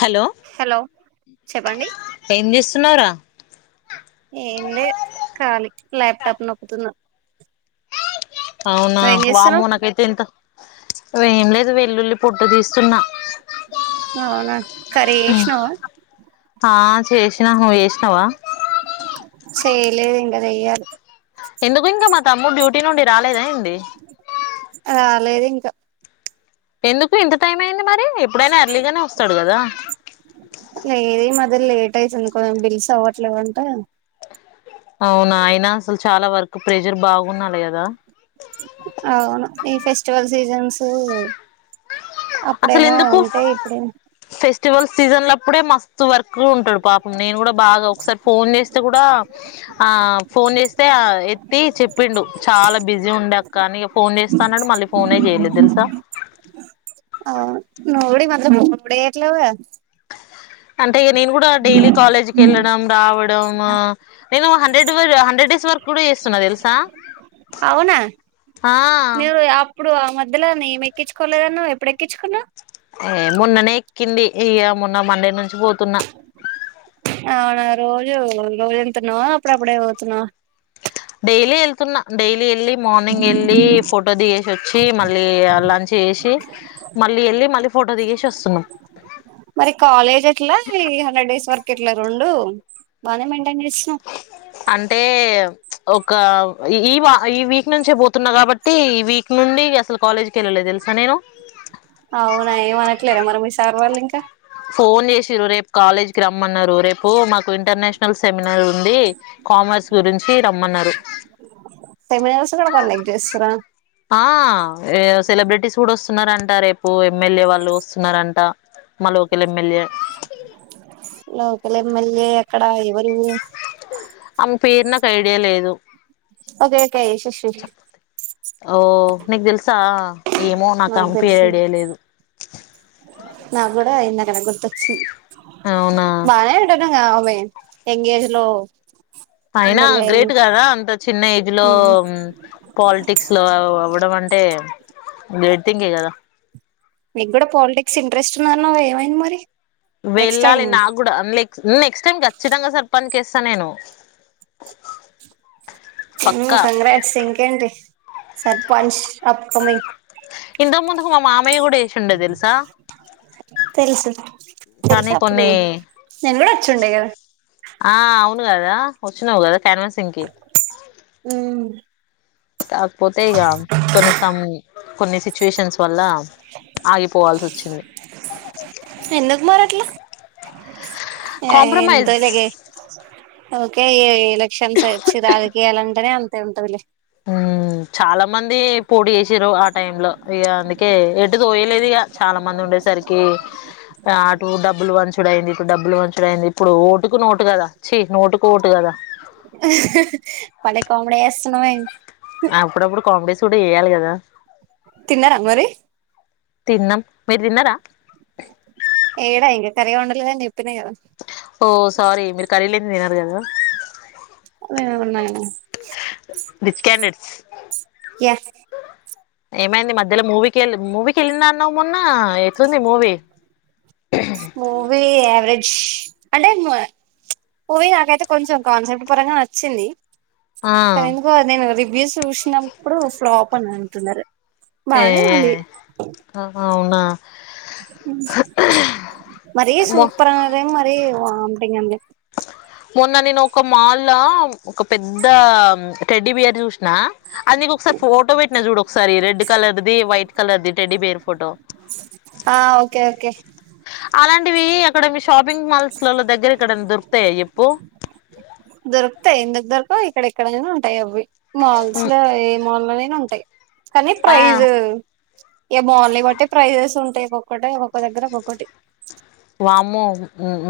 Hello hello చెప్పండి ఏం చేస్తున్నావ్ రా? ఏంలే కాలి ల్యాప్టాప్ నొక్కుతున్నా అవునా నువ్వేం వామ్మో చేస్తున్నావ్ నాకైతే ఎంత ఇగ ఏం లేదు వెల్లుల్లి పొట్టు తీస్తున్నా అవునాకర్రీ చేసినవా ఆ చేసినా నువు చేసినవా చేయలేదింకా చెయ్యాలి. ఎందుకు ఇంకా మా తమ్ము డ్యూటీ నుండి రాలేదాఎంద్ రాలేదింకా ఎందుకు ఇంత టైం అయింది మరి రి ఎప్పుడైనా అర్లీగానే వస్తాడు కదా [unintelligible] ఎందుకో బిల్స్ అవ్వట్లేదంట అవునా ఆయన అసలు చాలా వర్క్ ప్రెజర్ బాగుండాలి కదా అవును. ఈ ఫెస్టివల్ సీజన్స్ అసలు అప్పుడేమో ఎందుకు ఉంటాయి. ఇప్పుడేమో ఫెస్టివల్ సీజన్లప్పుడే మస్తు వర్ కులో ఉంటాడు పాపం నేను కూడా బాగా ఒకసారి ఫోన్ చేస్తే కూడా ఆ ఫోన్ చేస్తే ఆ ఎత్తి చెప్పిండు చాలా బిజీ ఉండే అక్క అని ఫోన్ చేస్తా అన్నాడు మళ్ళీ ఫోనే చేయలేదు తెలుసా అవును నువు కూడ ఈ మధ్య [unintelligible] అంటే నేను కూడా డైలీ కాలేజ్కి వెళ్ళడం రావడం నేను హండ్రెడ్ హండ్రెడ్ డేస్ వర్ కూడా చేస్తున్నా తెలుసా అవునా హా ఇప్పుడు ఆ మధ్యలో నేమ్ఎక్కించుకోలేదన్నవ్ ఎప్పుడేక్కించుకున్నావ్ ఏ మోన్ననే ఎక్కింది. ఇయా మొన్నా మండేనుంచి అవున రోజు రోజు పోతున్నావా అప్పుడప్పుడే పోతున్నావా డైలీ వెళ్తున్నా డైలీ ఎళ్ళి మార్నింగెళ్ళి ఫోటో దిగేసి వచ్చి మళ్ళీ లంచ్ చేసి మళ్ళీ వెళ్ళి మళ్ళీ ఫో ఫోటో దిగేసి వస్తున్నాం. మరి కాలేజ్ ఎట్లా ఈ హండ్రెడ్ డేస్ వర్కు ఎట్లా రెండు బాగానే మెయింట్ అంటే ఒక ఈ వా ఈ వీక్ నుంచే పోతున్నా కాబట్టి ఈ వీక్ నుండి అసలు కాలేజ్కి వెళ్ళలేదు. తెలుసా నేను అవునా ఏమనట్లేరా మరి మీ సార్ వాళ్ళు ఇంకా తిరు రేపు కాలేజ్కి రమ్మన్నారు రేపు మాకు ఇంటర్నేషనల్ సెమినార్ ఉంది కామర్స్ గురించ్ కీ రమ్మన్నారు. సెమినార్స్ కూడా కండక్ట్ చేస్తురా ఆ [unintelligible] సెలబ్రెటీస్ కూడా వస్తున్నారంట రేపు ఎమ్మెల్యే వాళ్ళు వస్తున్నారంట మా local M. L. A M. L. A అక్కడ ఎవరు. ఆమె పేరు నాకైడియా లేదు. ఓకే ఓకే యశస్వి ఓ నీకు తేలుస్ ంతా ఏమో నాకు అంపి ఐడియా లేదు. నాక్కూడా ఇందాకాడ గుర్తొచ్చింది అవునా బానే ఉంటడుంగా ఆమె యంగేజ్ లో అయినా ఎమ్మెల్యే అయింది గ్రేట్ కదా అంత చిన్న ఏజ్లో పాలిటిక్స్ లో అవ్వడం అంట్ అంటే గ్రేట్ థింగే కదా నీక్కూడా పాలిటిక్స్ ఇంట్రెస్ట్ ఉందన్నావ్ ఏమైంది మరి నెక్స్ట్ టైం వెళ్ళాలి నాక్కూడా నెక్ నెక్స్ట్ టైమ్ ఖచ్చితంగా సర్పంచ్ కేస్తా నేను ఉ పక్కా కంగ్రాట్స్ ఇంకేం సర్పంచ్ అప్కమింగ్ ఇంతకు ముందుకు మా మామయ్య కూడా వేసిండే తెలుసా తెలుసు కానీ తెలుసు అప్పుడు కొన్ని నేను కూడా వచ్చిండే కదా ఆ అవును కదా వచ్చినావు కదా కన్వాన్ సింగ్ కి కాకపోతే ఇక కొన్ని సం కొన్ని సిచ్యుయేషన్స్ వల్ల ఆగిపోవాల్సి వచ్చింది ఆ కాంప్రమైజ్ ఎంతకే ఓకే ఎలక్షన్స్ వచ్చి రాజకీయాల అంటేనే అంతే ఉంటదిలే ఉ చాలా మంది పొటి చేసిరు ఆ టైమ్ లో ఇగ అందు అే ఎటు తోయలేదు ఇక చాలా మంది ఉండేసరికి అటు డబ్బులు వంచుడు అయింది ఇప్పుడు డబ్బులు మంచిడ అయింది ఇప్పుడు ఓటుకు నోటు కదా చ్చి నోటు కి ఓటు కదా కమ్ముడే ఎస్తన్నావే అప్పుడప్పుడు కామెడీస్ కూడా ఏయాలి కదా తిన్నార మరి తిన్నాం మీరు తిన్నారా ఏడ ఇంకా కర్రీ వండలేదండి ఓ సారీ మీరు కర్రీ లేనిది తినరు కదా రిచ్ [unintelligible] క్యాండిడేట్స్ యా ఏమైంది మధ్యలో మూవీకి వెళ్ళి మూవీకి వెళ్ళిన అన్నావు మొన్న ఎట్లుంది మూవీ మూవీ ఎవరేజ్ అంటే ము ఇచ్ నాకైతే కొంచెం కాన్సెప్ట్ పరంగా నచ్చింది ఆ తర్ ఎందుకు నేను రివ్యూస్ చూసినప్పుడు ఫ్లాప్ అని అంటున్నారు ఏ బాగా ఉంది అవునా మరి మొ సూపరన్నదే మరి ఉ వొంటింగ్ అండి మొన్న నేను ఒక మాల్ లో ఒక పెద్ద టెడ్డి బియర్ చూసిన అది నీక ఒకసారి ఫోటో పెట్టినా చూడు ఒకసారి రెడ్ కలర్ది వైట్ కలర్ది టెడ్డి బేర్ ఫోటో ఆ ఓకే ఓకే అలాంటివి అక్కడ మీ షాపింగ్ మాల్స్ లలో దగ్గర ఇక్కడ దొరుకుతాయా చెప్పు దొరుకుతాయి ఇందుకు దొరక ఇక్కడ ఎక్కడైనా ఉంటాయి అవి మాల్స్ ఉమ్, లో ఏ మాల్ అది ఉంటాయి కానీ ఆ ప్రైజ్ ఏమో వాళ్లని బట్టే ప్రైజెస్ ఉంటాయి ఒక్కటే ఒకొక్క దగ్గర ఒక్కటి వామ్మో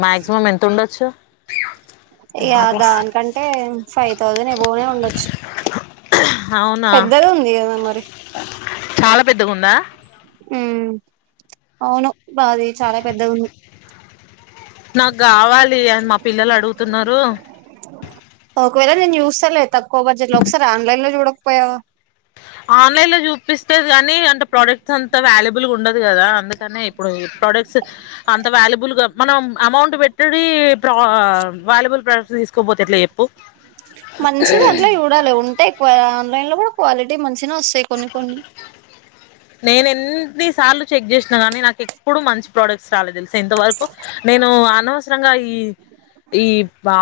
మాక్సిమం ఎంత ఉండొచ్చు దానికంటే ఫైవ్ థౌజండ్ ఎబొవ్నే ఉండొచ్చు అవునా పెద్దది ఉంది కదా మరి చాలా పెద్దగా ఉందా ఉ అవును బాది చాలా పెద్దవుంది నాకు కావాలి అని మా పిల్లలు అడుగుతున్నారు సలే తక్కువ బడ్జెట్ లో ఒకసారి ఆన్లైన్ లో చూడకపోయావా ఆన్లైన్ లో చూపిస్తేది కాగానీ అంటే ప్రొడక్ట్స్ అంత వ్యాల్యుబుల్గా ఉండదు కదా అందుకనే ఇప్పుడు ప్రోడక్ట్స్ అంత వాల్యుబుల్ గా మనం అమౌంట్ పెట్ అటడీ ప్ర వాల్యుబుల్ ప్రొడక్ట్స్ తీసుకోపోతే ఎట్లా చెప్పు మంచి దాంట్లో చూడాలి ఉంటే ఆన్లైన్ లో కూడా క్వాలిటీ మంచి నేను ఎన్ని సాలు చెక్ చేసిన గానీ నాకు ఎప్పుడడు మంచి ప్రోడక్ట్స్ రాలే తెలు ఇంతవరకు నేను అనవసరంగా ఈ ఈ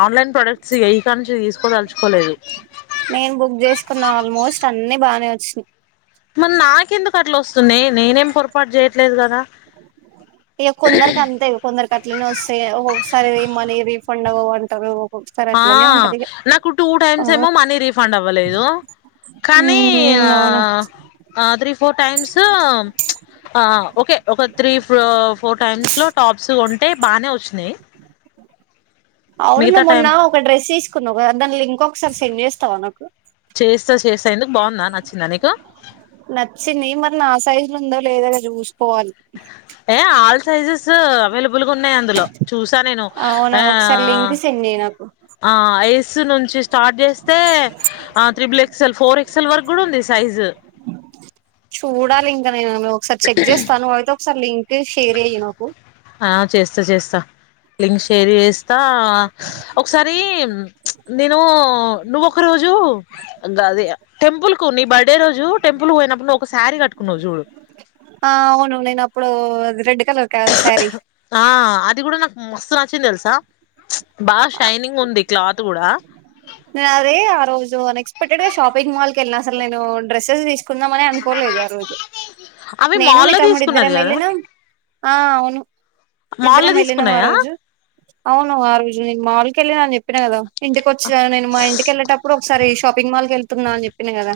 ఆన్లైన్ ప్రొడక్ట్స్ ఎకా నుంచి తీసుకోదలుచుకోలేదు నేను చేసుకున్న ఆల్మోస్ట్ అన్ని సు మరి నాకెందుకు అట్లా వస్తున్నాయి నేనేం పొరపాటు చేయట్లేదు కదా ఇగ కొందరికి అంతే ఇగ కొందరికి అట్లనే వస్తయ్ ఒకొక్కసారి మనీ రిఫండ్ అవవ్ అంటరు ఆ నాకు టూ టైమ్స్ ఏమో ఉమ్ మనీ రీఫండ్ అవ్వలేదు కానీ అవునా ఆ త్రీ ఫోర్ టైమ్స్ ప్చ్ ఆ ఓకే ఒక త్రీ ఫో ఫోర్ టైమ్స్ లో టాప్స్ కొంటే బానే వచ్చినయి అవును లే మొన్న ఒక డ్రెస్ తీసుకున్నవ్ కదా దాని లింక్ ఒకసారి సెండ్ చేస్తావా నాకు చేస ఎందుకు బాగుందా నచ్చిందా నీకు నచ్చింది మరి నా సైజు లో ఉందో లేదో ఇగ చూసుకోవాలి సైజసు అవైలబుల్ గా ఉన్నాయి అందులో చూసా నేను అవునా ఆ ఒకసారి లింక్ సెండ్ చెయ్ నాకు ఆ ఎస్ నుంచి స్టార్ట్ చేస్తే ఆ త్రిబుల్ ఎక్సల్ ఫోర్ ఎక్సల్ వరకు కూడా ఉంది సైజు చూడాలింకనేను ఒకసారి చెక్ చేస్తాను అయితే ఒకసారి లింక్ షేర్ చెయ్యి నాకు స్త చేస్తా లింక్ షేర్ చేస్తా ఒకసారి నేను నేను నువ్వొక రోజు గది టెంపుల్ కు నీ బర్డే రోజు టెంపుల్ పోయినప్పుడు ను ఆ అవును నేను అప్పుడు అది రెడ్ కలర్ శారీ ఆ అది కూడా నాకు మస్తు నచ్చింది తెలుసా బాగా షైనింగ్ ఉంది క్లాత్ కూడా నేను అది ఆ రోజు అనెక్స్ పెక్టెడ్ గా నేను షాపింగ్ మాల్ కి వెళ్లిన అసలు నేను డ్రస్సెస్ తీసుకుందామనే అనుకోలేదు ఆ రోజు అవి నేను మీ మాల్లో తమ్ముడు తీసుకున్నది ఇద్దరం కదా ఎల్లినం ఆ అవును మాల్లో ఇద్దరం వెళ్ళినాం ఆ తీసుకున్నాయా రోజు అవును ఆ రోజు నేను మాల్ కెల్లినా అని చెప్పినా కదా ఇంటికి వచ్చినా నే మా ఇంటికి వెళ్ళటప్పుడు ఒకసారి షాపింగ్ మాల్ కి వెళ్తున్నా అని చెప్పి కద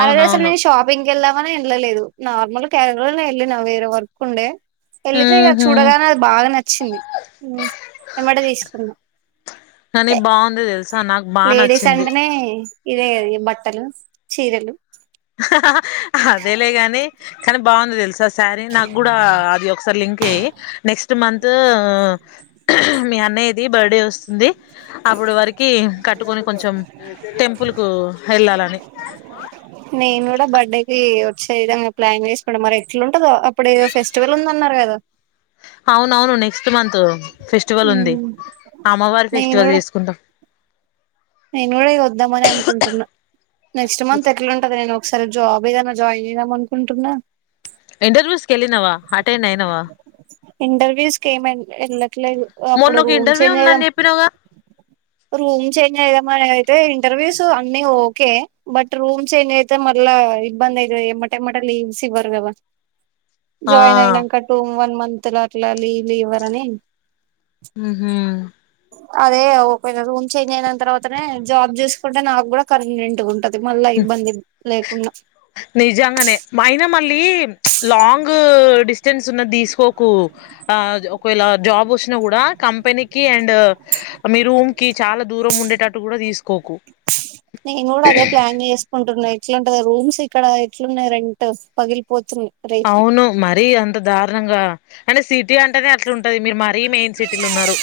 ఆ రోజు అసల్ నేను షాపింగ్ వెల్దామని వెళ్ళలేదు నార్మల్ క్యాసల్ గా వెళ్ళినా వేరే వర్క్ ఉండే వెళ్ళితే ఇగ ఉహు చూడగానే అది బాగా నచ్చింది ఏమ్మటే తీసుకున్నా కానీ ఎ బాగుంది తెలుసా నాకు బాగా లేడీస్ నచ్చింది అంటనే ఇదే గద ఇగ బట్టలు చీరలు అదే లే గాని కానీ బాగుంది తెలుసా సారీ నాకు కూడా అది ఒకసారి లింక్ యెయ్యి నెక్స్ట్ మంత్ మీ అన్నయ్య ది ది బర్త్డే వస్తుంది అప్పుడు వరికి కట్టుకొని కొంచెం టెంపుల్ కు వెళ్ళాలని నేను కూడా బర్త్డే కి వచ్చే విధంగా ప్లాన్ చేసుకుంట మరి ఎట్లుంటదో అప్పుడు ఏదో ఫెస్టివల్ ఉందన్న నరు కదో అవునవును నెక్స్ట్ ట్ మంతు ఫెస్టివల్ ఉంది మ్మ్ అమ్మవారి నేను ఫెస్టివల్ కూడా చేసుకుందాం నేను కూడా ఇగ వద్దామని అనుకుంటున్నా నెక్స్ట్ మంత్ ఎట్లుంటదో నేను ఒకసారి జాబ్ వేదనా జాయిదాం అనుకుంటున్న ఇంటర్వ్యూస్ కేలినవా అటెండ్ ఐనవా ఇంటర్వ్యూస్కి ఏం ఎళ్ళట్లేదు అప్పుడు మొన్న ఒక రూమ్ ఇంటర్వ్యూ చేంజ్ ఐదాం ఉందని చెప్పినవుగా రూమ్ చె ఇగ మరి అయితే ఇంటర్వ్యూస్ అన్ని ఓకే బట్ రూమ్స్ చేంజ్ ఐతే మళ్ళా ఇబ్బంది అయి ఏ ఎమట్టె ఎమటలీవ్స్ ఇవ్వరు కదా జాయిన్ ఆ అయినాక టూ వన్ మంత్ ల అట్లా లీవ్ లు ఇవరని ఉహు అదే ఓకేవేళ రూమ్ చేంజ్ అయిన తర్వాతనే జాబ్ చేసుకుంటే నాకు కూడా కన్వినెంట్ గా ఉంటది మళ్ళా ఇబ్బంది లేకుండా నిజంగానే మైన మళ్ళీ చ్ లాంగ్ డిస్టెన్స్ ఉన్నది తీసుకోకు. ఆ ఒకవేళ జాబ్ వొచ్చిన కూడా కంపెనీకి అండ్ మీ రూమ్ కి చాలా దూ దూరం ఉండేటట్టు కూడా తీసుకోకు ఉంటున్నాయి ఎట్లాంటది రూమ్స్ ఇక్కడ ఎట్లున్నాయి రెంట్ పగిలిపోతు అవును మరి అంత దారుణంగా అయినా సీట్ సిటీ అంటేనే అట్లా ఉంటది మీరు మరీ మెయిన్ సిటీలు ఉన్నారు.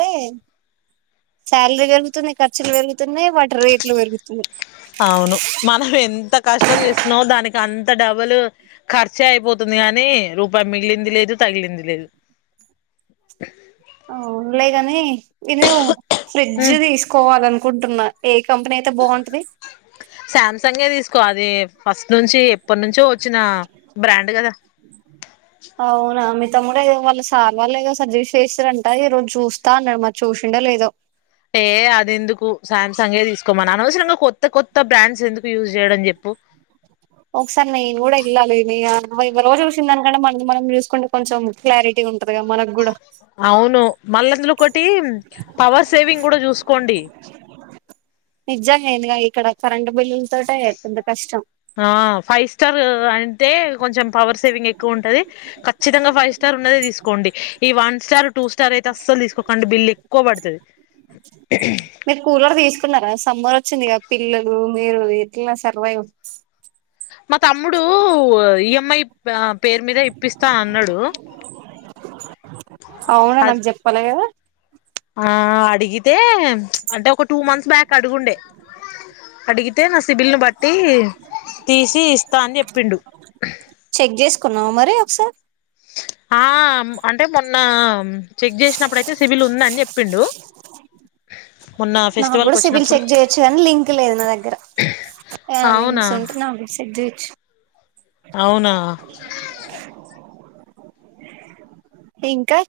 టే శాలరీ పెరుగుతుంది ఖర్చులు పెరుగుతున్నాయి వాట్ అవును మనం ఎంత కష్టం చేస్తున్నో దానికి అంత్ అంత డబులు ఖర్చే అయిపోతుంది గానీ రూపాయి మిగిలింది లేదు తగిలింది లేదు. [inaudible] అవులేగాని ఇదివో ఫ్రిడ్జ్ హ్మ్ తీసుకోవాలనుకుంటున్నా ఎక్ కంపెనీ అయితే బాగుంటది కో అది ఫస్ట్ నుంచి ఎప్పటి నుంచో వచ్చిన బ్రాండ్ గదా. అవునా మీ తమ్ముడో ఏమో వాళ్ళ సార్ వాళ్ళ ఏదో సర్జరీ చేసరంటా, ఈ రోజు చూస్తా అన్నాడు మరి చూసిండే లేదో. ఏ అది ఎందుకు సమ్ సంగే తీసుకోమను అనవసరంగా కొత్త కొత్త బ్రాండ్స్ ఎందుకు యూజ్ చేయడం చెప్పు. [inaudible] ఒకసారి నేను కూడా ఇళ్ళాలి ఇగా ఎవరెవరో చూసిన దానికంటే మన మనం చూసుకుంటే కొంచెం క్లారిటీ ఉంటున్ మనక్ గూడా అవును మళ్ళా అందులో ఒకటి పవర్ సేవింగ్ కూడా చూసుకోండి. నిజంగా నేనుగా ఇక్కడ కరెంట్ బిల్లులతోటే పెద్ద కష్టం. ఆ ఫైవ్ స్టార్ రాయన్ తే కొంచెం పవర్ సేవింగ్ ఎక్కువ ఉంటది, ఖచ్చితంగా ఫైవ్ స్టార్ ఉన్నదే తీసుకోండి. ఈ వన్ స్టార్ టూ స్టార్ అయితే అసలు తీసుకోకండి బిల్ ఎక్కువ పడుతది. మీరు కూలర్ తీసుకున్నారా సమ్మర్ వచ్చిందిగా పిల్లలు రు మీరు ఎట్లా సర్వైవ్ మా తమ్ముడు ఇ యమ్ మ్మాయి ప్య పేరు మీద ఇప్పిస్తా అన్నాడు. అవునా అ నాకు జెప్పాలే ఆ అడిగితే చ్ అంటే ఒక టూ మంత్స్ బ్యాక్ అడుగుండే. అడిగితే నస్ తి బిల్ను బట్టి తీసి ఇస్తా అని చెప్పిండు. కున్నా మరి ఒక్క సార్ ఆ మ్ అంటే మొన్న చెక్ చేసినప్పుడుయితే సిబిల్ ఉందని చెప్పిండు. మొన్న నాకు ఫెస్టివల్ కి కూడా సిబిల్ వచ్చినప్పుడు చెక్ చేయొచ్చు కానీ లింక్ లేదు నా దగ్గర. యా అవునా లింక్స్ ఉంటే నా కూడా సెండ్ చేయచ్చు. అవునా ఇంకా